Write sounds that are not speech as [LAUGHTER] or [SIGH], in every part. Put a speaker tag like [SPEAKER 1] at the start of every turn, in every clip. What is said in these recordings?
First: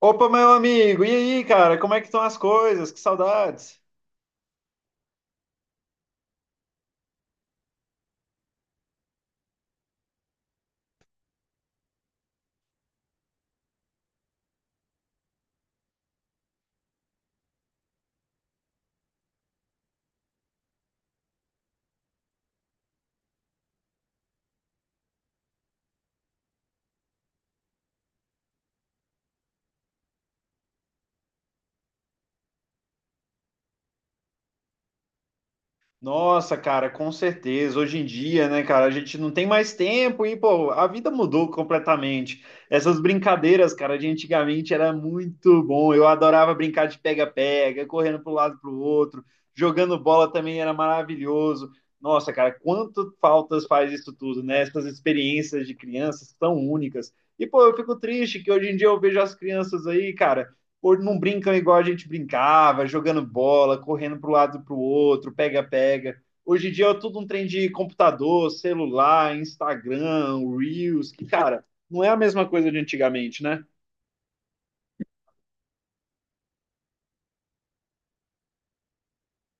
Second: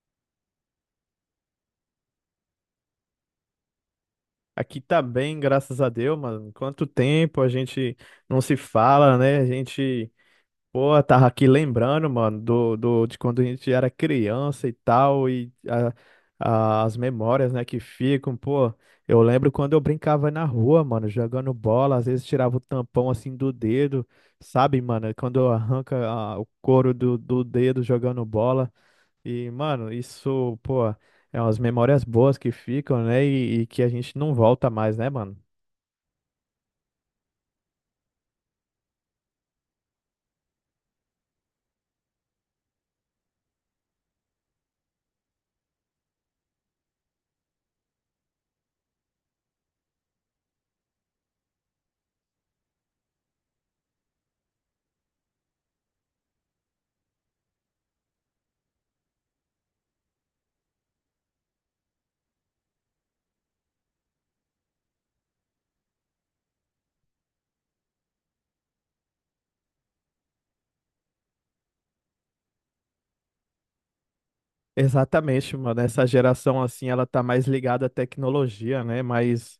[SPEAKER 1] Opa, meu amigo, e aí, cara, como é que estão as coisas? Que saudades!
[SPEAKER 2] Aqui tá bem, graças a Deus, mano. Quanto tempo a gente não se fala, né? A gente, pô, tava aqui lembrando, mano, de quando a gente era criança e tal, e as memórias, né, que ficam, pô. Eu lembro quando eu brincava na rua, mano, jogando bola, às vezes tirava o tampão assim do dedo, sabe, mano? Quando arranca o couro do dedo jogando bola. E, mano, isso, pô, é umas memórias boas que ficam, né? E que a gente não volta mais, né, mano?
[SPEAKER 1] Nossa, cara, com certeza. Hoje em dia, né, cara, a gente não tem mais tempo e, pô, a vida mudou completamente. Essas brincadeiras, cara, de antigamente era muito bom. Eu adorava brincar de pega-pega, correndo para um lado para o outro, jogando bola também era maravilhoso. Nossa, cara, quanto faltas faz isso tudo, né? Essas experiências de crianças tão únicas. E, pô, eu fico triste que hoje em dia eu vejo as crianças aí, cara. Hoje não brincam igual a gente brincava, jogando bola, correndo para o lado e para o outro, pega-pega. Hoje em dia é tudo um trem de computador, celular, Instagram, Reels, que, cara, não é a mesma coisa de antigamente, né?
[SPEAKER 2] Exatamente, mano. Essa geração, assim, ela tá mais ligada à tecnologia, né? Mais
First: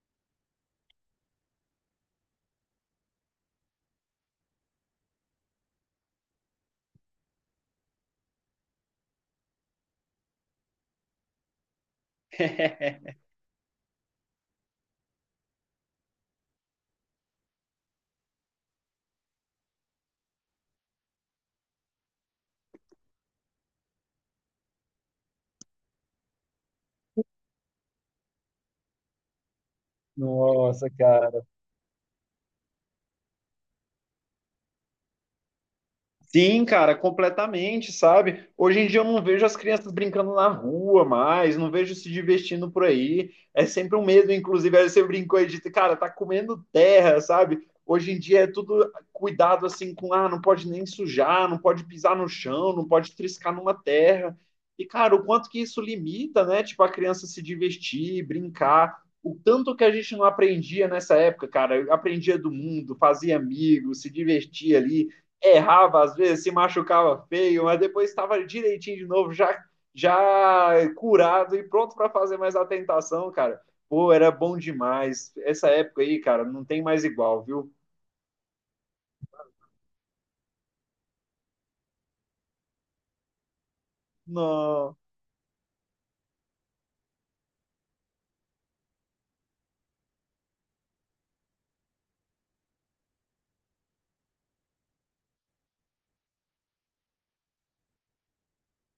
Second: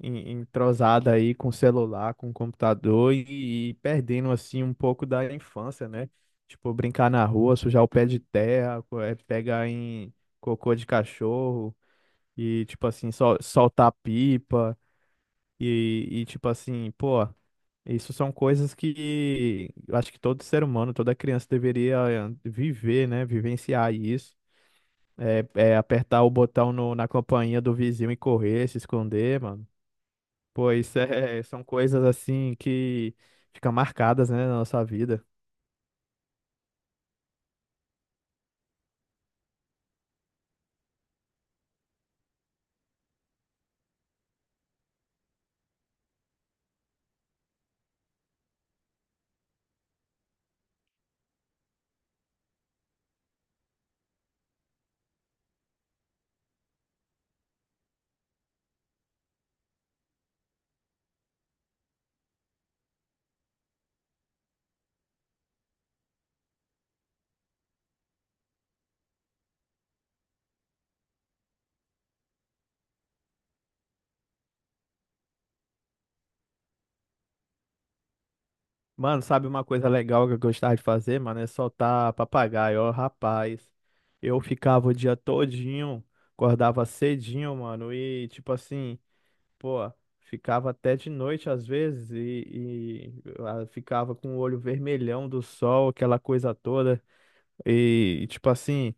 [SPEAKER 2] entrosada aí com celular, com computador e perdendo, assim, um pouco da infância, né? Tipo, brincar na rua, sujar o pé de terra, pegar em cocô de cachorro e, tipo assim,
[SPEAKER 1] [LAUGHS]
[SPEAKER 2] soltar pipa e tipo assim, pô. Isso são coisas que eu acho que todo ser humano, toda criança deveria viver, né? Vivenciar isso. É, é apertar o botão na companhia do vizinho e correr, se esconder, mano.
[SPEAKER 1] Nossa,
[SPEAKER 2] Pois é, [LAUGHS]
[SPEAKER 1] cara.
[SPEAKER 2] são coisas assim que ficam marcadas, né, na nossa vida.
[SPEAKER 1] Sim, cara, completamente, sabe? Hoje em dia eu não vejo as crianças brincando na rua mais, não vejo se divertindo por aí. É sempre um medo, inclusive, aí você brincou e disse, cara, tá comendo terra, sabe? Hoje em dia é tudo cuidado assim com, não pode nem sujar, não pode pisar no chão, não pode triscar numa terra. E, cara, o quanto que isso limita, né? Tipo, a criança se divertir, brincar. O tanto que a gente não aprendia nessa época, cara, aprendia do mundo, fazia amigos, se divertia ali, errava às vezes, se machucava feio, mas depois estava direitinho de novo, já, já curado e pronto para fazer mais a tentação, cara. Pô, era bom demais. Essa época aí, cara, não tem mais igual, viu?
[SPEAKER 2] Mano, sabe uma coisa legal que eu gostava de fazer, mano? É soltar papagaio. Ó, rapaz, eu ficava o
[SPEAKER 1] Não.
[SPEAKER 2] dia todinho, acordava cedinho, mano, e tipo assim. Pô, ficava até de noite às vezes e ficava com o olho vermelhão do sol, aquela coisa toda. E tipo assim,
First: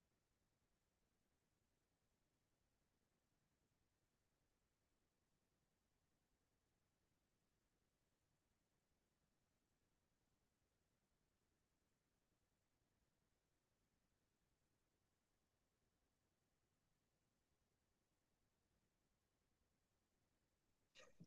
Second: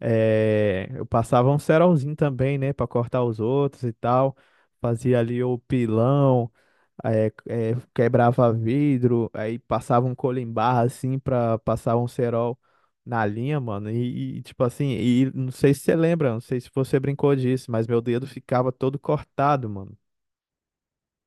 [SPEAKER 2] eu passava um cerolzinho também, né, pra cortar os outros e tal. Fazia ali o pilão, quebrava vidro, aí passava um colimbar assim pra passar um cerol na linha, mano. E tipo assim, e não sei se você lembra, não sei se você brincou disso, mas meu dedo ficava todo cortado, mano.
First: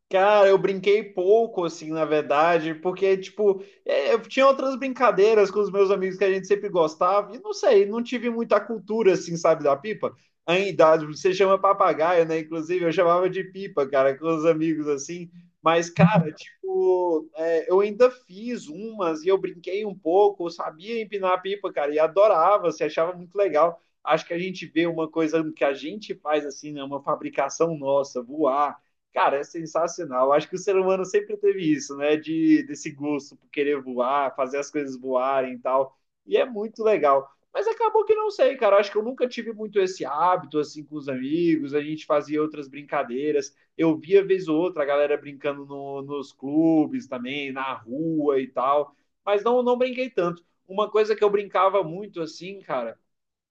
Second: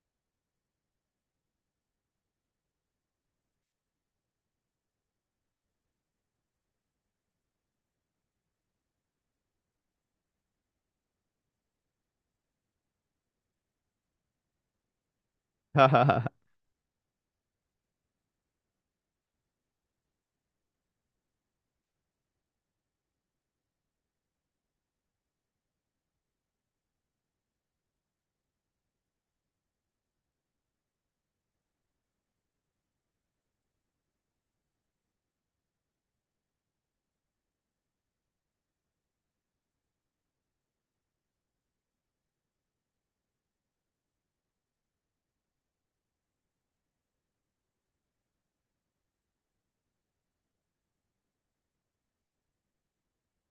[SPEAKER 1] Cara, eu brinquei pouco, assim, na verdade, porque, tipo, é, eu tinha outras brincadeiras com os meus amigos que a gente sempre gostava, e não sei, não tive muita cultura, assim, sabe, da pipa. Ainda, você chama papagaio, né? Inclusive, eu chamava de pipa, cara, com os amigos, assim. Mas, cara, [LAUGHS]
[SPEAKER 2] [LAUGHS]
[SPEAKER 1] tipo, é, eu ainda fiz umas e eu brinquei um pouco, eu sabia empinar a pipa, cara, e adorava, se achava muito legal. Acho que a gente vê uma coisa que a gente faz, assim, né? Uma fabricação nossa, voar. Cara, é sensacional. Acho que o ser humano sempre teve isso, né? De desse gosto por querer voar, fazer as coisas voarem e tal. E é muito legal. Mas acabou que não sei, cara. Acho que eu nunca tive muito esse hábito assim com os amigos. A gente fazia outras brincadeiras. Eu via vez ou outra a galera brincando nos clubes também, na rua e tal. Mas não, não brinquei tanto. Uma coisa que eu brincava muito assim, cara,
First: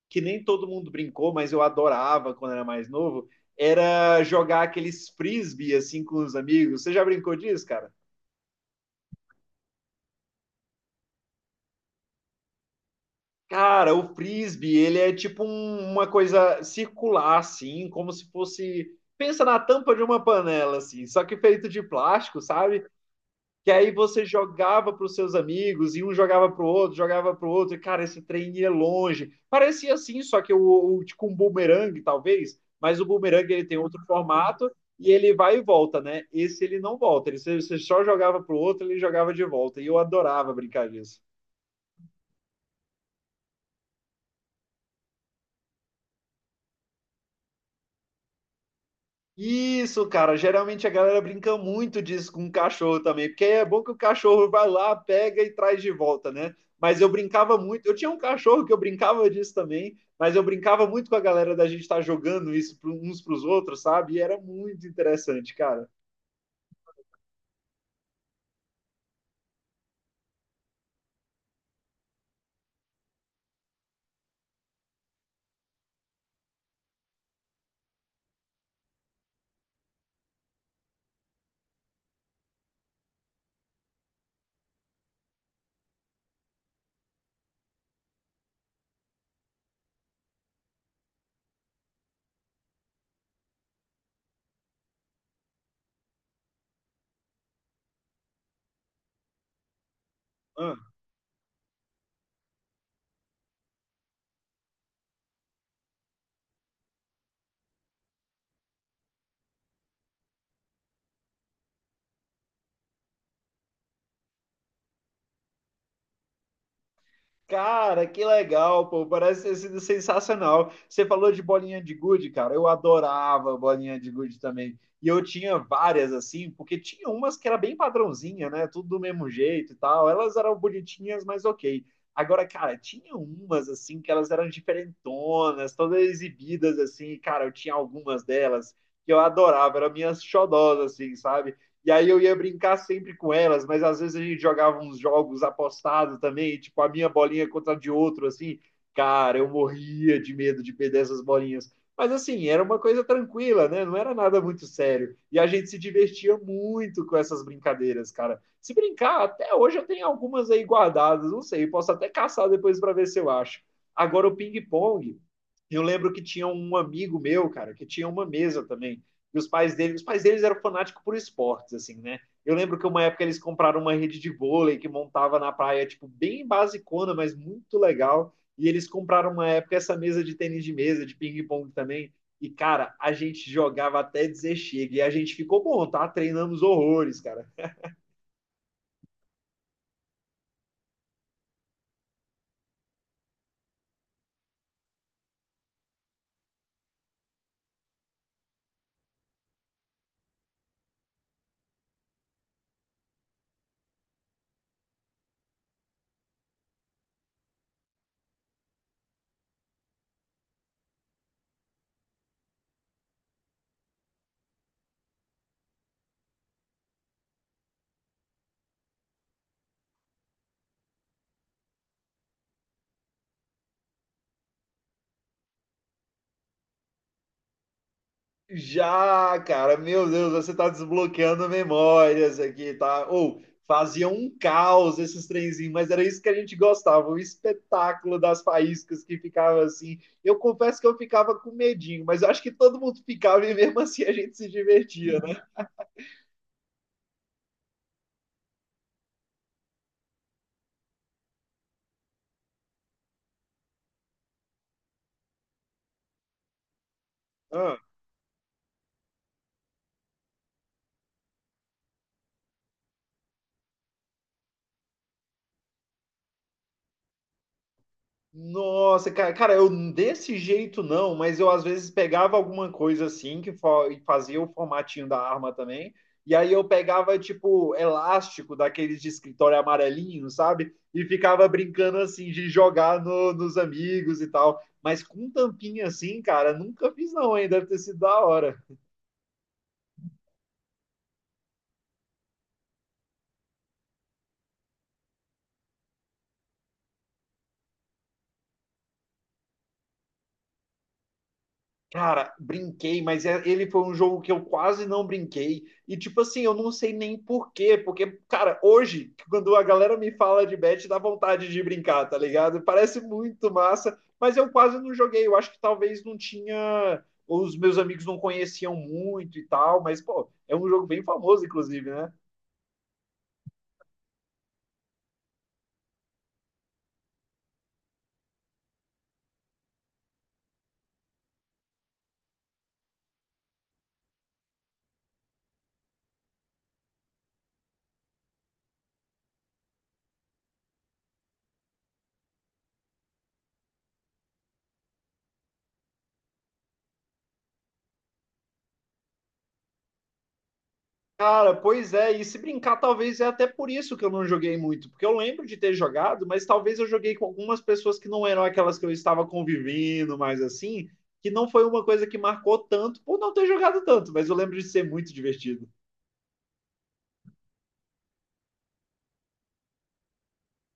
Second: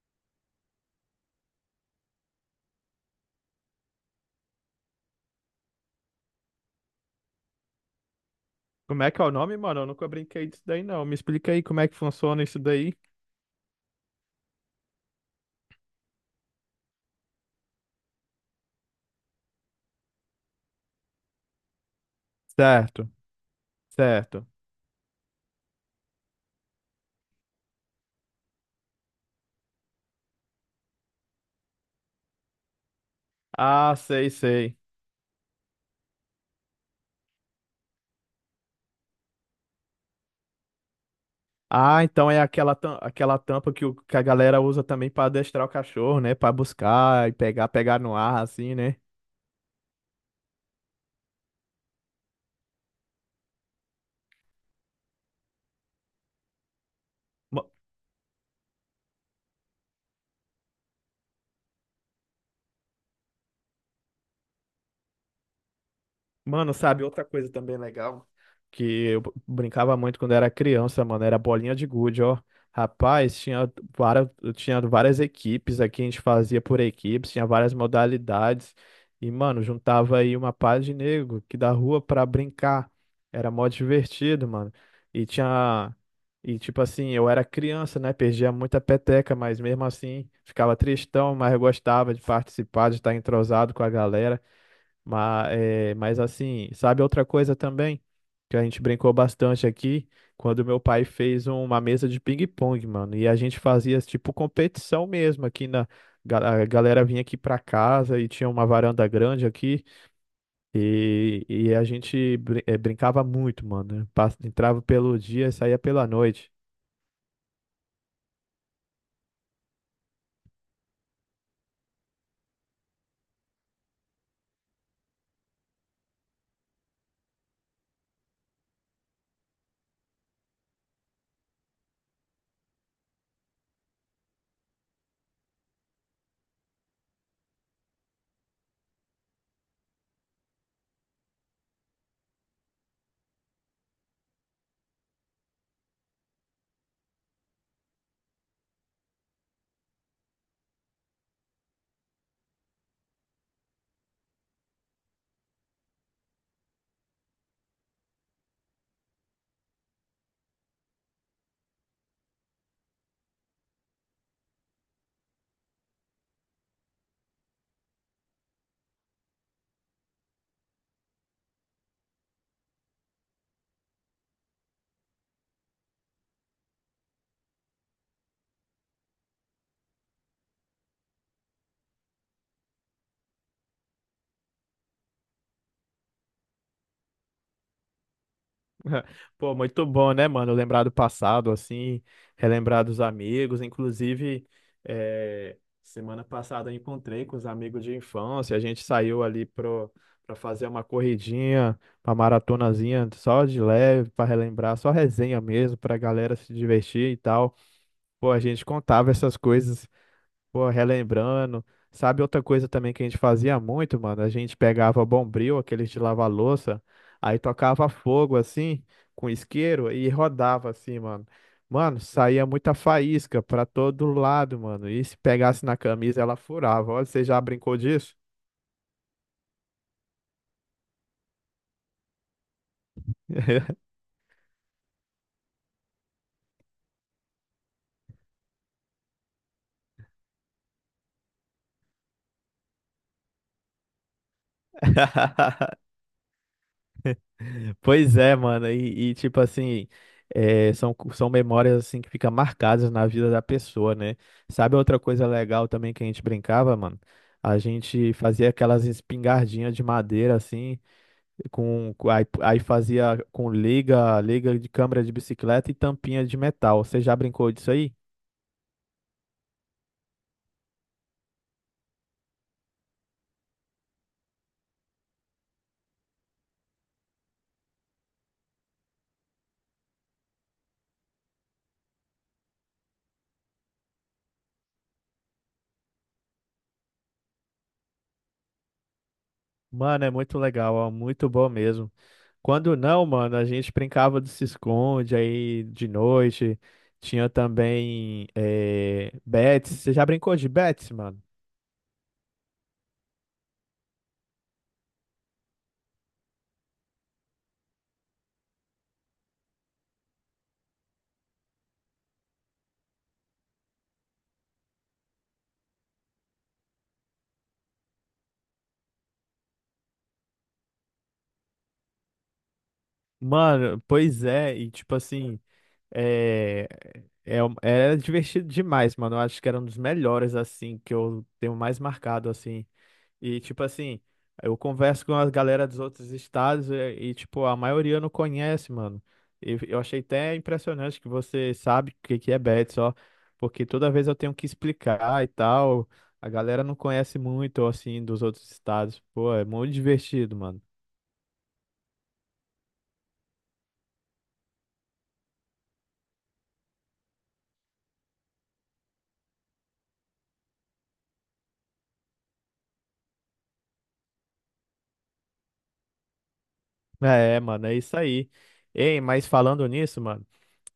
[SPEAKER 1] que nem todo mundo brincou, mas eu adorava quando era mais novo, era jogar aqueles frisbee assim com os amigos. Você já brincou disso, cara?
[SPEAKER 2] Como é que é o nome, mano? Eu nunca brinquei disso daí, não. Me explica aí como é que funciona isso daí.
[SPEAKER 1] Cara, o frisbee, ele é tipo uma coisa circular assim, como se fosse. Pensa na tampa de uma panela, assim, só que feito de plástico, sabe?
[SPEAKER 2] Certo,
[SPEAKER 1] Que aí você
[SPEAKER 2] certo.
[SPEAKER 1] jogava para os seus amigos e um jogava para o outro, jogava para o outro, e cara, esse trem ia longe. Parecia assim, só que o tipo um bumerangue, talvez, mas o bumerangue ele tem
[SPEAKER 2] Ah,
[SPEAKER 1] outro
[SPEAKER 2] sei,
[SPEAKER 1] formato
[SPEAKER 2] sei.
[SPEAKER 1] e ele vai e volta, né? Esse ele não volta, ele, você só jogava para o outro, ele jogava de volta, e eu adorava brincar disso.
[SPEAKER 2] Ah, então é aquela, aquela tampa que, que a galera usa também pra adestrar o cachorro, né? Pra buscar e pegar, pegar no ar, assim, né?
[SPEAKER 1] Isso, cara. Geralmente a galera brinca muito disso com o cachorro também, porque é bom que o cachorro vai lá, pega e traz de volta, né? Mas eu brincava muito. Eu tinha um cachorro que eu brincava disso também, mas eu brincava muito com a galera da gente estar jogando isso uns para os outros, sabe? E era muito interessante, cara.
[SPEAKER 2] Mano, sabe, outra coisa também legal que eu brincava muito quando era criança, mano, era bolinha de gude, ó. Rapaz, tinha várias equipes aqui, a gente fazia por equipes, tinha várias modalidades. E, mano, juntava aí uma pá de nego que da rua pra brincar. Era mó divertido, mano. E tinha. E, tipo assim, eu era criança, né? Perdia muita peteca, mas mesmo assim ficava tristão, mas eu gostava de participar, de estar entrosado com a galera. Mas, é, mas assim, sabe outra coisa também? Que a gente brincou bastante aqui, quando meu
[SPEAKER 1] Ah.
[SPEAKER 2] pai fez uma mesa de ping-pong, mano. E a gente fazia tipo competição mesmo aqui na. A galera vinha aqui pra casa e tinha uma varanda grande aqui. E a gente brincava muito, mano. Entrava pelo dia e saía pela noite.
[SPEAKER 1] Cara, que legal, pô. Parece ter sido sensacional. Você falou de bolinha de gude, cara. Eu adorava bolinha de gude também. E eu tinha várias assim, porque tinha umas que era bem padrãozinha, né? Tudo do mesmo jeito e tal. Elas eram bonitinhas, mas ok. Agora, cara, tinha umas assim que elas eram diferentonas, todas exibidas assim. Cara, eu tinha algumas delas que eu adorava, eram minhas xodós assim, sabe? E aí eu ia brincar sempre com elas, mas às vezes a gente jogava uns jogos apostados também, tipo a minha bolinha contra a de outro, assim. Cara, eu morria de medo de perder essas bolinhas. Mas assim, era uma coisa tranquila, né? Não era nada muito sério. E a gente se divertia muito com essas brincadeiras, cara. Se brincar, até hoje eu tenho algumas aí guardadas, não sei, posso até caçar depois para ver se eu acho. Agora o ping-pong, eu lembro que tinha um amigo meu, cara, que tinha uma mesa também. E os pais dele, os pais deles eram fanáticos por esportes, assim, né? Eu lembro que uma época eles compraram uma rede de vôlei que montava na praia, tipo, bem basicona, mas muito legal. E eles compraram uma época essa mesa de tênis de mesa, de ping-pong também. E, cara, a gente jogava até dizer chega. E a gente ficou bom, tá? Treinamos horrores, cara.
[SPEAKER 2] [LAUGHS] Pô, muito bom, né, mano? Lembrar do passado, assim, relembrar dos amigos. Inclusive, semana passada eu encontrei com os amigos de infância. A gente saiu ali pra fazer uma corridinha, uma maratonazinha só de leve, pra relembrar, só resenha mesmo, pra galera se divertir e tal. Pô, a gente contava essas coisas. Pô, relembrando. Sabe outra coisa também que a gente fazia muito, mano? A gente pegava Bombril, aqueles de lavar louça, aí tocava fogo assim, com isqueiro e rodava assim, mano. Mano, saía muita faísca pra todo lado, mano. E se pegasse na camisa, ela furava. Olha, você já brincou disso?
[SPEAKER 1] Já, cara, meu Deus, você tá desbloqueando memórias aqui, tá? Ou fazia um caos esses trenzinhos, mas era isso que a gente gostava, o espetáculo das faíscas que ficava assim. Eu confesso que eu ficava com medinho, mas eu acho que todo mundo ficava e mesmo assim a gente se divertia, né?
[SPEAKER 2] [LAUGHS] [LAUGHS] Pois é, mano, tipo assim, é, são, são memórias assim que ficam marcadas na vida da pessoa, né? Sabe outra coisa legal também que a gente brincava, mano? A
[SPEAKER 1] Ah.
[SPEAKER 2] gente fazia aquelas espingardinhas de madeira assim, aí fazia com liga, liga de câmara de bicicleta e tampinha de metal. Você já brincou disso aí?
[SPEAKER 1] Nossa, cara, eu desse jeito não, mas eu às vezes pegava alguma coisa assim que e fazia o formatinho da arma também, e aí eu pegava tipo elástico daqueles de escritório amarelinho, sabe? E ficava brincando assim de jogar nos amigos e tal. Mas com tampinha assim, cara, nunca fiz não, hein? Deve ter sido da hora.
[SPEAKER 2] Mano, é muito legal, ó, muito bom mesmo. Quando não, mano, a gente brincava de se esconde aí de noite. Tinha também bets. Você já brincou de bets, mano?
[SPEAKER 1] Cara, brinquei, mas ele foi um jogo que eu quase não brinquei. E, tipo assim, eu não sei nem por quê. Porque, cara, hoje, quando a galera me fala de bet, dá vontade de brincar, tá ligado? Parece muito massa, mas eu quase não joguei. Eu acho que talvez não tinha. Os meus amigos não conheciam muito e tal. Mas, pô, é um jogo bem famoso, inclusive, né?
[SPEAKER 2] Mano, pois é, e tipo assim, é, é, era divertido demais, mano. Eu acho que era um dos melhores, assim, que eu tenho mais marcado, assim. E, tipo assim, eu converso com a galera dos outros estados e, tipo, a maioria não conhece, mano. E eu achei até impressionante que você sabe o que que é bet só, porque toda vez eu tenho que explicar e tal. A galera não conhece muito, assim, dos outros estados. Pô, é muito divertido, mano.
[SPEAKER 1] Cara, pois é, e se brincar, talvez é até por isso que eu não joguei muito, porque eu lembro de ter jogado, mas talvez eu joguei com algumas pessoas que não eram aquelas que eu estava convivendo, mas assim, que não foi uma coisa que marcou tanto por não ter jogado tanto, mas eu lembro de ser muito divertido.
[SPEAKER 2] É, mano, é isso aí. Ei, mas falando nisso, mano,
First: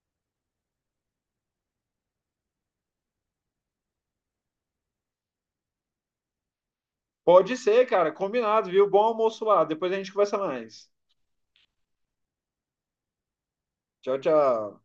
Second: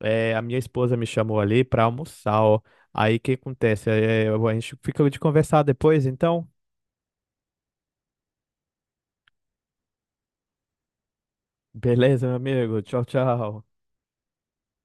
[SPEAKER 2] é, a minha esposa me chamou ali pra almoçar, ó. Aí o que acontece? É, a gente fica de conversar depois, então.
[SPEAKER 1] Pode ser, cara, combinado, viu? Bom almoço lá, depois a gente conversa mais.
[SPEAKER 2] Beleza, meu amigo. Tchau, tchau.
[SPEAKER 1] Tchau, tchau.